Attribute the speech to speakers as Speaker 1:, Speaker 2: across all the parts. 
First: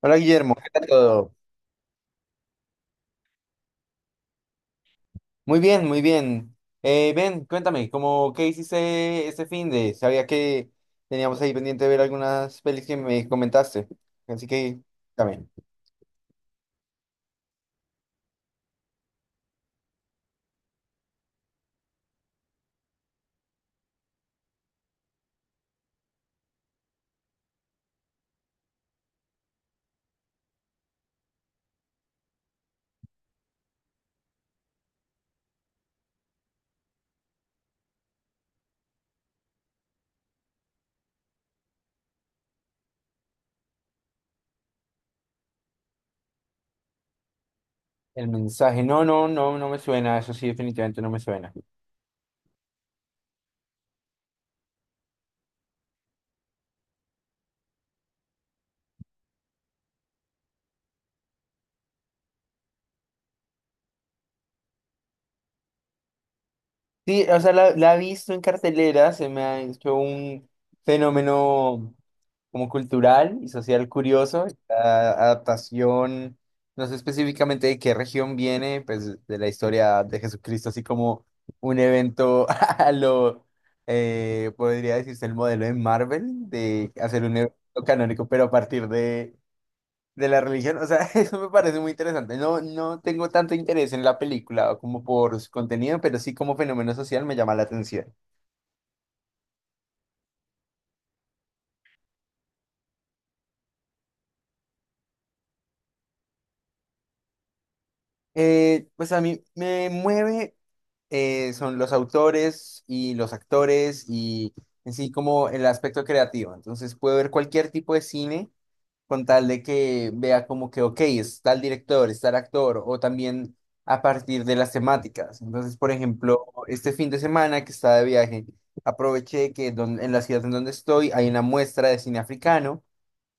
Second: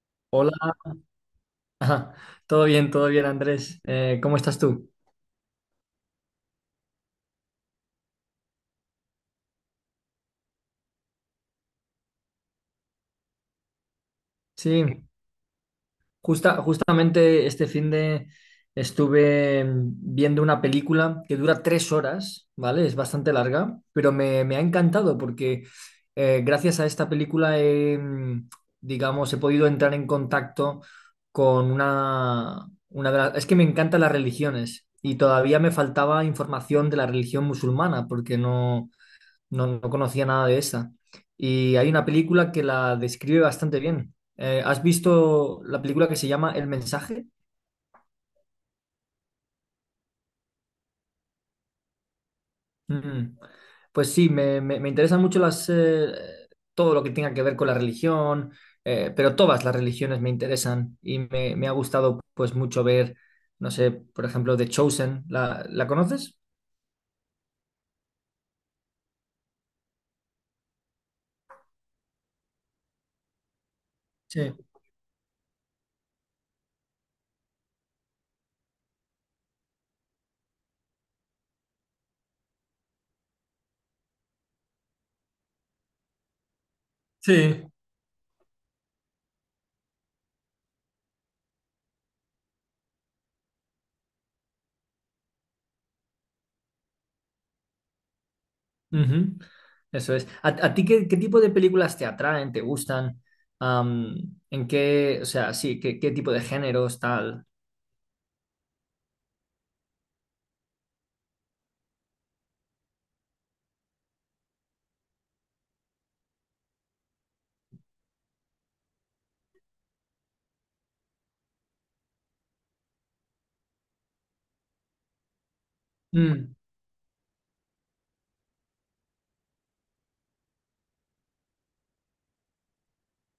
Speaker 1: Hola Guillermo, ¿qué
Speaker 2: Hola,
Speaker 1: tal todo?
Speaker 2: todo bien, Andrés. ¿Cómo estás tú?
Speaker 1: Muy bien, muy bien. Ven, cuéntame, ¿cómo qué hiciste este fin de? Sabía que teníamos ahí pendiente de ver algunas pelis que me comentaste. Así que,
Speaker 2: Sí,
Speaker 1: también.
Speaker 2: justamente este fin de estuve viendo una película que dura tres horas, ¿vale? Es bastante larga, pero me ha encantado porque gracias a esta película digamos, he podido entrar en contacto con una de las... Es que me encantan las religiones y todavía me faltaba información de la religión musulmana porque no... No, no conocía nada de esa. Y hay una película que la describe bastante bien. ¿Has visto la película que se llama El mensaje?
Speaker 1: El mensaje, no, no, no, no me suena, eso sí, definitivamente no me suena.
Speaker 2: Mm. Pues sí, me interesan mucho todo lo que tenga que ver con la religión, pero todas las religiones me interesan y me ha gustado pues mucho ver, no sé, por ejemplo, The Chosen. La conoces?
Speaker 1: Sí, o sea, la he visto en cartelera, se me ha hecho un fenómeno como cultural y social curioso.
Speaker 2: Sí.
Speaker 1: La adaptación, no sé específicamente de qué región viene, pues de la historia de Jesucristo, así como un evento a lo, podría decirse el modelo de Marvel, de hacer un evento
Speaker 2: Sí,
Speaker 1: canónico, pero a partir de la religión, o sea, eso me parece muy interesante. No, no tengo tanto interés en la película como por su contenido, pero sí como fenómeno social me llama la atención.
Speaker 2: ujú. Eso es. A ti qué, qué tipo de películas te atraen, te gustan? Am, ¿En qué, o sea, sí, qué, qué tipo de géneros, tal?
Speaker 1: Pues a mí me mueve, son los autores y los actores y en sí como el aspecto creativo. Entonces puedo ver cualquier tipo de cine con tal de que vea como que, ok, es tal director, es tal actor, o también a partir de las temáticas. Entonces, por ejemplo,
Speaker 2: Mm,
Speaker 1: este fin de semana que estaba de viaje, aproveché en la ciudad en donde estoy hay una muestra de cine africano,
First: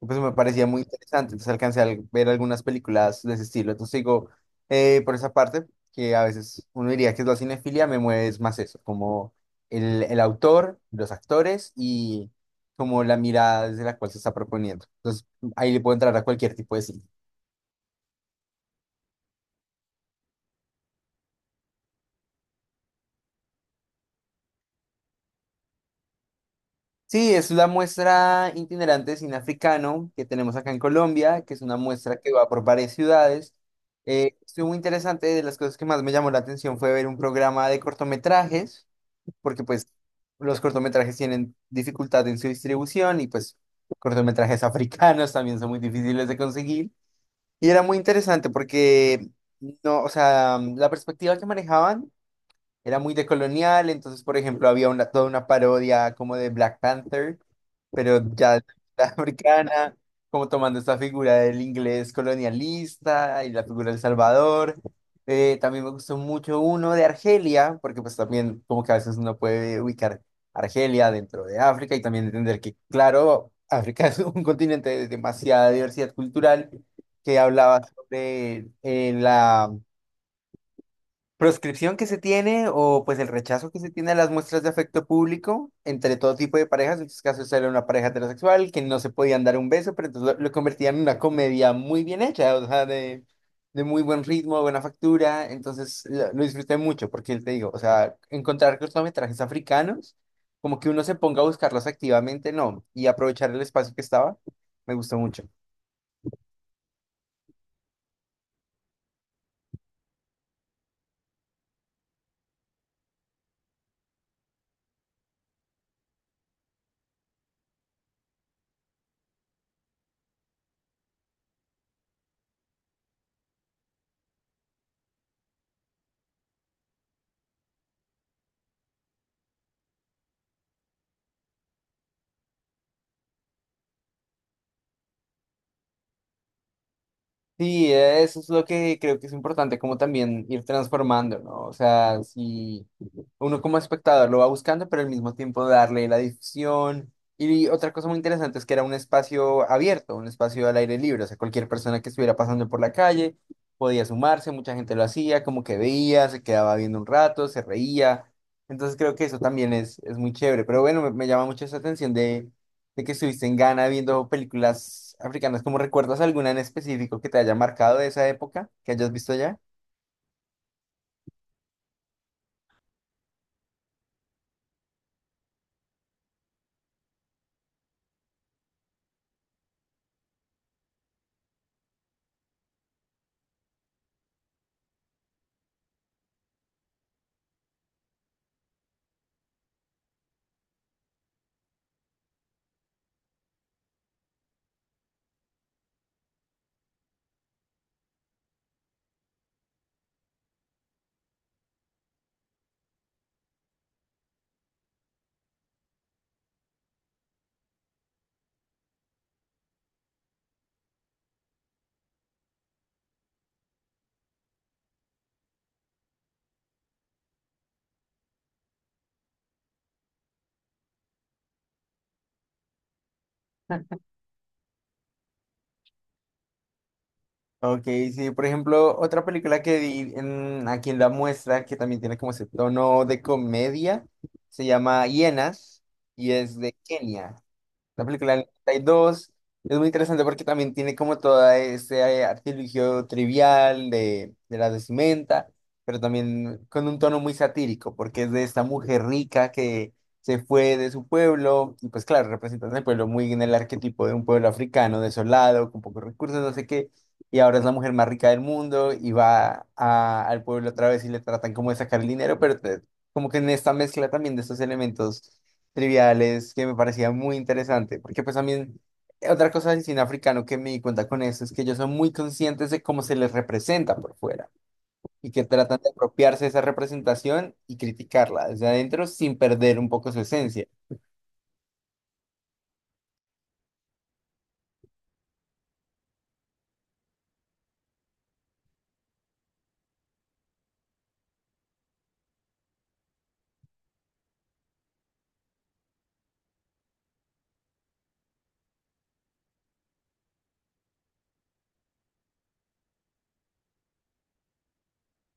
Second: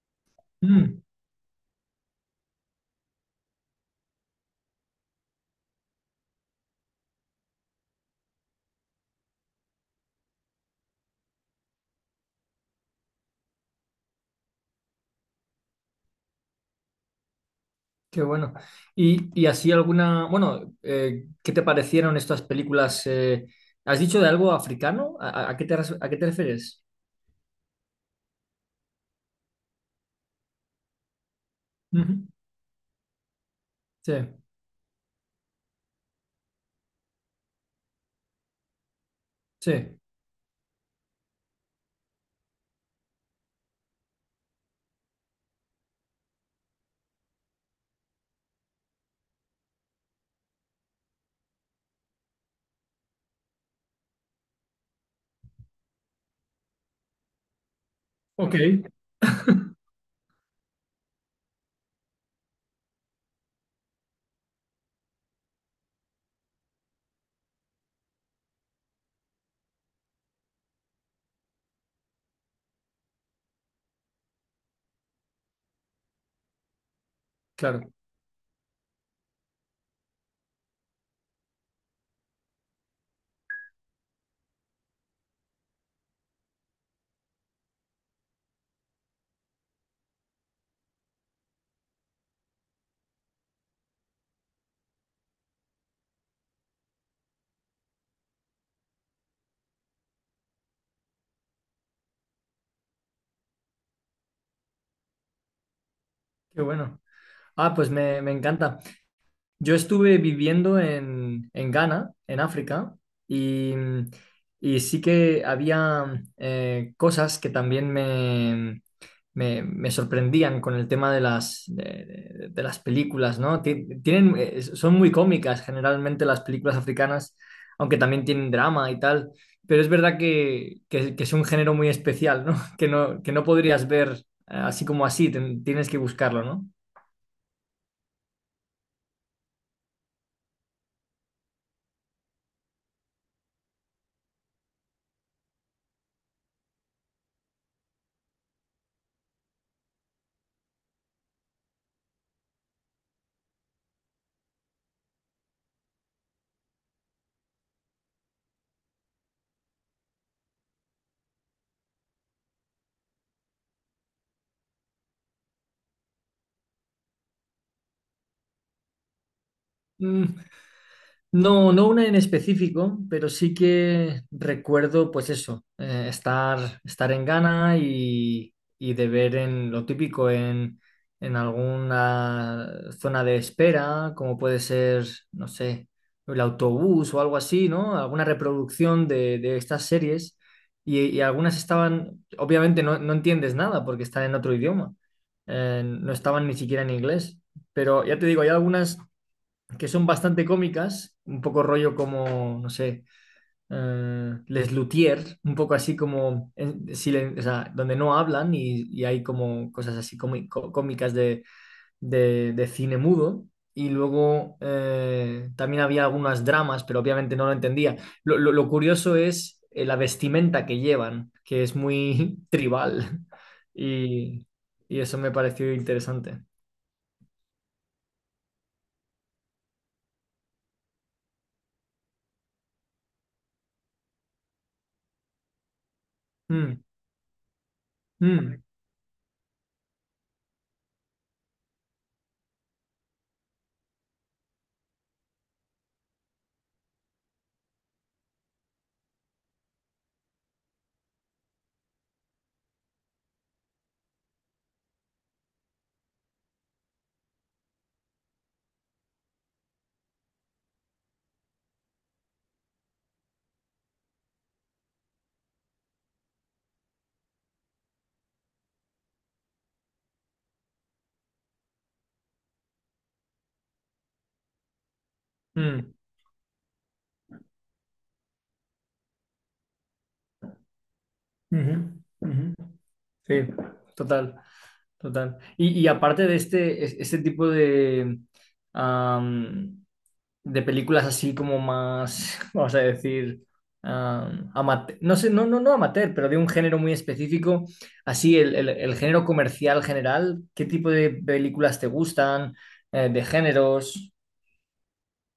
Speaker 1: pues me parecía muy
Speaker 2: mm,
Speaker 1: interesante, entonces alcancé a ver algunas películas de ese estilo. Entonces digo, por esa parte, que a veces uno diría que es la cinefilia, me mueve es más eso, como el autor, los actores y como la mirada desde la cual se está proponiendo. Entonces ahí le puedo entrar a cualquier tipo de cine.
Speaker 2: qué bueno. Y así alguna, bueno, ¿qué te parecieron estas películas? ¿Has dicho de algo africano? A qué te, a qué te refieres?
Speaker 1: Sí, es la muestra itinerante de cine africano que tenemos acá en Colombia, que es una muestra
Speaker 2: Ujú.
Speaker 1: que va por varias ciudades.
Speaker 2: Sí,
Speaker 1: Estuvo muy interesante, de las cosas que más me llamó la atención fue ver un programa de cortometrajes, porque pues
Speaker 2: sí.
Speaker 1: los cortometrajes tienen dificultad en su distribución y pues cortometrajes africanos también son muy difíciles de conseguir. Y era muy interesante porque, no, o sea, la perspectiva que manejaban era muy decolonial. Entonces, por ejemplo, había una, toda una parodia como de Black Panther, pero
Speaker 2: Ok,
Speaker 1: ya la africana, como tomando esta figura del inglés colonialista y la figura del Salvador. También me gustó mucho uno de Argelia, porque pues también como que a veces uno puede ubicar Argelia dentro de África y también entender que, claro, África es un continente de demasiada diversidad cultural, que hablaba
Speaker 2: claro,
Speaker 1: sobre la proscripción que se tiene, o pues el rechazo que se tiene a las muestras de afecto público entre todo tipo de parejas. En estos casos era una pareja heterosexual que no se podían dar un beso, pero entonces lo convertían en una comedia muy bien hecha, o sea, de muy buen ritmo, buena factura. Entonces lo disfruté mucho porque te digo, o sea, encontrar cortometrajes africanos, como que uno se ponga a buscarlos activamente, no, y aprovechar el espacio que estaba, me gustó mucho.
Speaker 2: qué bueno. Ah, pues me encanta. Yo estuve viviendo en Ghana, en África, y, y sí que había cosas que también me sorprendían con el tema de de las películas, ¿no? Tienen, son muy cómicas generalmente las películas africanas, aunque también tienen drama y tal, pero es verdad que, que es un género muy especial, ¿no? Que no podrías ver así como así, tienes que buscarlo, ¿no?
Speaker 1: Sí, eso es lo que creo que es importante, como también ir transformando, ¿no? O sea, si uno como espectador lo va buscando, pero al mismo tiempo darle la difusión. Y otra cosa muy interesante es que era un espacio abierto, un espacio al aire libre, o sea, cualquier persona que estuviera pasando por la calle podía sumarse, mucha gente lo hacía, como que veía, se quedaba viendo un rato, se reía. Entonces creo que eso también es muy chévere, pero bueno, me llama mucho esa atención de que estuviste en Ghana viendo películas africanas. ¿Cómo recuerdas alguna en específico que te haya marcado de esa época que hayas visto allá?
Speaker 2: Mm, no, no una en específico, pero sí que recuerdo, pues eso, estar en Ghana y de ver en lo típico en alguna zona de espera, como puede ser, no sé, el autobús o algo así, ¿no? Alguna reproducción de estas series y algunas estaban, obviamente no entiendes nada porque están en otro idioma, no estaban ni siquiera en inglés, pero ya te digo, hay algunas que son bastante cómicas, un poco rollo como, no sé, Les Luthiers, un poco así como, o sea, donde no hablan y hay como cosas así cómicas de, de cine mudo. Y luego también había algunas dramas, pero obviamente no lo entendía. Lo curioso es la vestimenta que llevan, que es muy tribal. Y, y eso me pareció interesante.
Speaker 1: Ok, sí, por ejemplo, otra película que vi en, aquí en la muestra, que también tiene como ese tono de comedia, se llama Hienas y es de
Speaker 2: Mm,
Speaker 1: Kenia. La película del
Speaker 2: mm,
Speaker 1: 92 es muy interesante porque también tiene como todo ese artilugio trivial de la vestimenta, pero también con un tono muy satírico, porque es de esta mujer rica que se fue de su pueblo, y pues claro, representando el pueblo muy en el arquetipo de un pueblo africano, desolado, con pocos recursos, no sé qué, y ahora es la mujer más rica del mundo y va al pueblo otra vez y le tratan como de sacar el dinero, como que en esta mezcla también de estos elementos triviales, que me parecía muy interesante, porque pues también otra cosa del cine africano que me di cuenta con eso es que ellos son muy conscientes de cómo se les representa por fuera y que tratan de
Speaker 2: mm.
Speaker 1: apropiarse de esa representación y criticarla desde adentro sin perder un poco su esencia.
Speaker 2: Ujú, ujú. Sí, total, total. Y aparte de este, este tipo de, am, de películas así como más, vamos a decir, no sé, no amateur, pero de un género muy específico, así el, el género comercial general, ¿qué tipo de películas te gustan? De géneros.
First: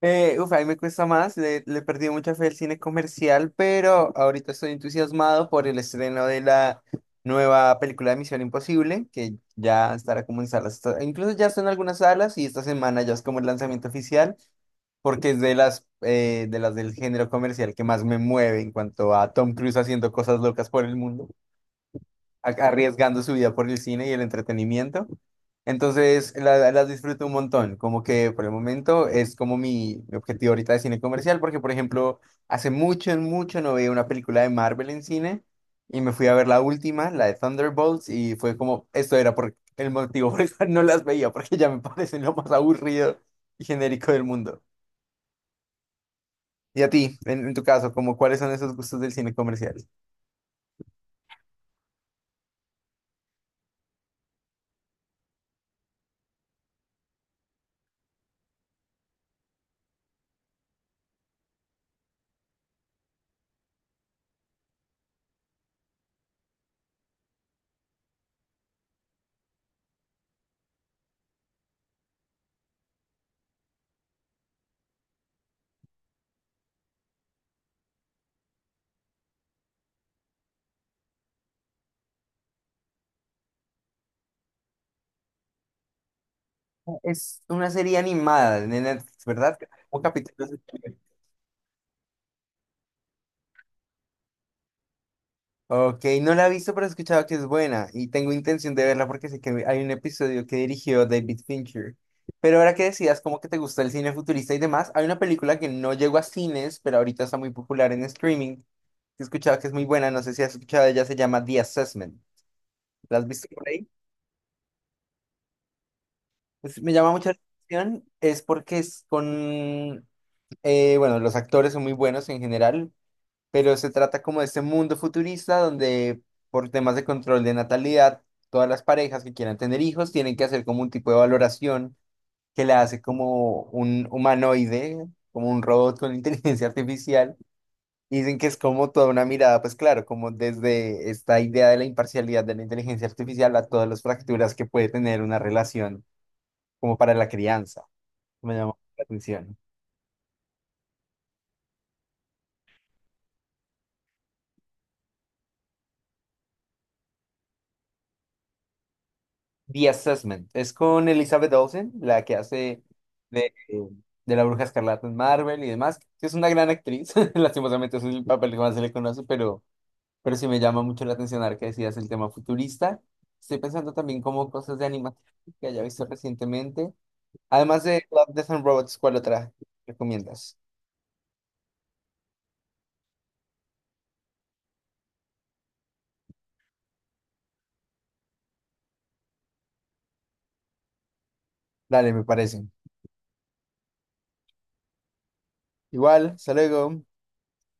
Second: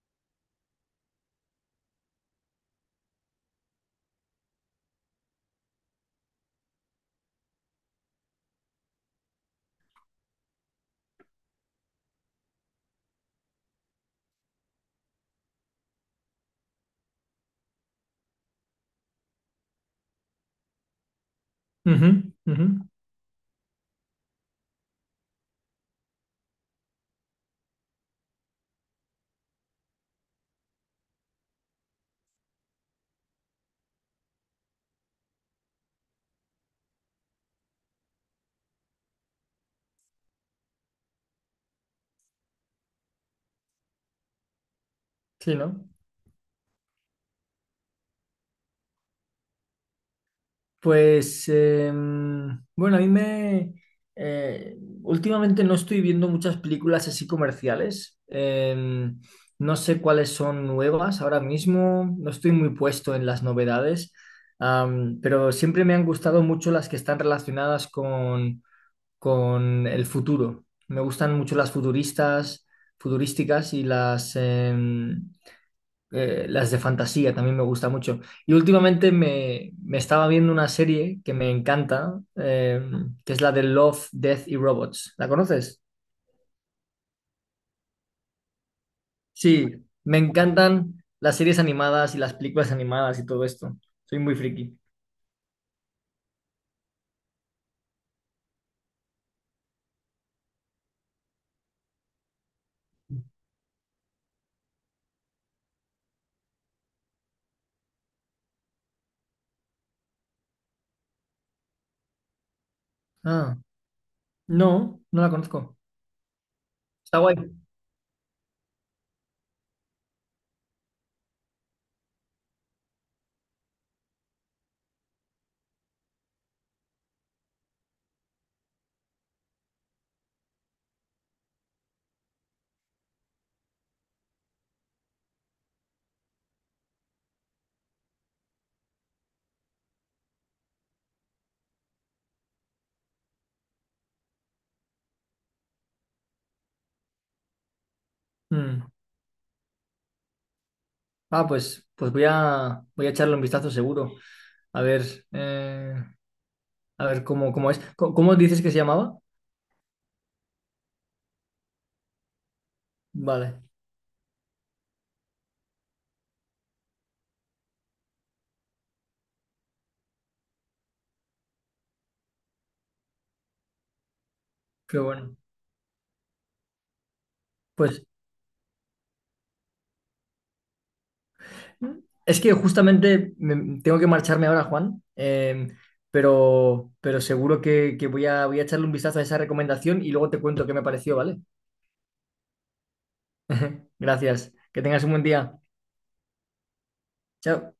Speaker 1: Uf, a mí me cuesta más, le he perdido mucha fe al cine comercial, pero ahorita estoy entusiasmado por el estreno de la nueva película de Misión Imposible, que ya estará como en salas, está- incluso ya está en algunas salas y esta semana ya es como el lanzamiento oficial. Porque es de las del género comercial que más me mueve, en cuanto a Tom Cruise haciendo cosas locas por el mundo,
Speaker 2: Ujú,
Speaker 1: a-
Speaker 2: ujú.
Speaker 1: arriesgando su vida por el cine y el entretenimiento. Entonces, las disfruto un montón, como que por el momento es como mi objetivo ahorita de cine comercial, porque por ejemplo, hace mucho, mucho no veía una película de Marvel en cine y me fui a ver la última, la de Thunderbolts, y fue como, esto era por el motivo por el cual no las veía, porque ya me parecen lo más aburrido y genérico del mundo.
Speaker 2: Sí, ¿no?
Speaker 1: Y a ti, en tu caso, como cuáles son esos gustos del cine comercial.
Speaker 2: Pues bueno, a mí me... eh, últimamente no estoy viendo muchas películas así comerciales. No sé cuáles son nuevas ahora mismo. No estoy muy puesto en las novedades. Pero siempre me han gustado mucho las que están relacionadas con el futuro. Me gustan mucho las futuristas, futurísticas y las de fantasía también me gusta mucho. Y últimamente me estaba viendo una serie que me encanta, que es la de Love, Death y Robots. ¿La conoces?
Speaker 1: Es una serie animada de Netflix, ¿verdad?
Speaker 2: Sí,
Speaker 1: Un
Speaker 2: me
Speaker 1: capítulo.
Speaker 2: encantan las series animadas y las películas animadas y todo esto. Soy muy friki.
Speaker 1: Ok, no la he visto, pero he escuchado que es buena y tengo intención de verla porque sé que hay un episodio que dirigió David Fincher. Pero ahora que decías como que te gusta el cine futurista y demás, hay una película que no llegó a cines, pero ahorita está muy popular en streaming. He escuchado que es muy buena, no sé si has escuchado, ella se llama The Assessment. ¿La has visto
Speaker 2: Ah,
Speaker 1: por ahí?
Speaker 2: no, no la conozco.
Speaker 1: Pues, me llama
Speaker 2: Está
Speaker 1: mucha
Speaker 2: guay.
Speaker 1: atención, es porque es con, bueno, los actores son muy buenos en general, pero se trata como de este mundo futurista donde por temas de control de natalidad, todas las parejas que quieran tener hijos tienen que hacer como un tipo de valoración, que la hace como un humanoide, como un robot con inteligencia artificial. Y dicen que es como toda una mirada, pues claro, como desde esta idea de la imparcialidad de la inteligencia artificial a todas las fracturas que puede tener una relación como para la crianza. Me llamó
Speaker 2: Mm.
Speaker 1: la atención.
Speaker 2: Ah, pues, pues voy a echarle un vistazo seguro. A ver, eh, a ver cómo, cómo es. ¿Cómo, dices que se llamaba?
Speaker 1: The Assessment. Es con Elizabeth Olsen, la que hace de,
Speaker 2: Vale,
Speaker 1: de la Bruja Escarlata en Marvel y demás, que es una gran actriz. Lastimosamente es el papel que más se le conoce, pero sí me llama mucho la atención ahora que decías el tema futurista. Estoy pensando también como cosas de
Speaker 2: qué
Speaker 1: animación
Speaker 2: bueno.
Speaker 1: que haya visto recientemente. Además
Speaker 2: Pues
Speaker 1: de Love, Death and Robots, ¿cuál otra recomiendas?
Speaker 2: es que justamente tengo que marcharme ahora, Juan, pero seguro que, voy voy a echarle un vistazo a esa recomendación y luego te cuento qué me pareció, ¿vale?
Speaker 1: Dale, me parece.
Speaker 2: Gracias. Que tengas un buen día.
Speaker 1: Igual, hasta luego.
Speaker 2: Chao.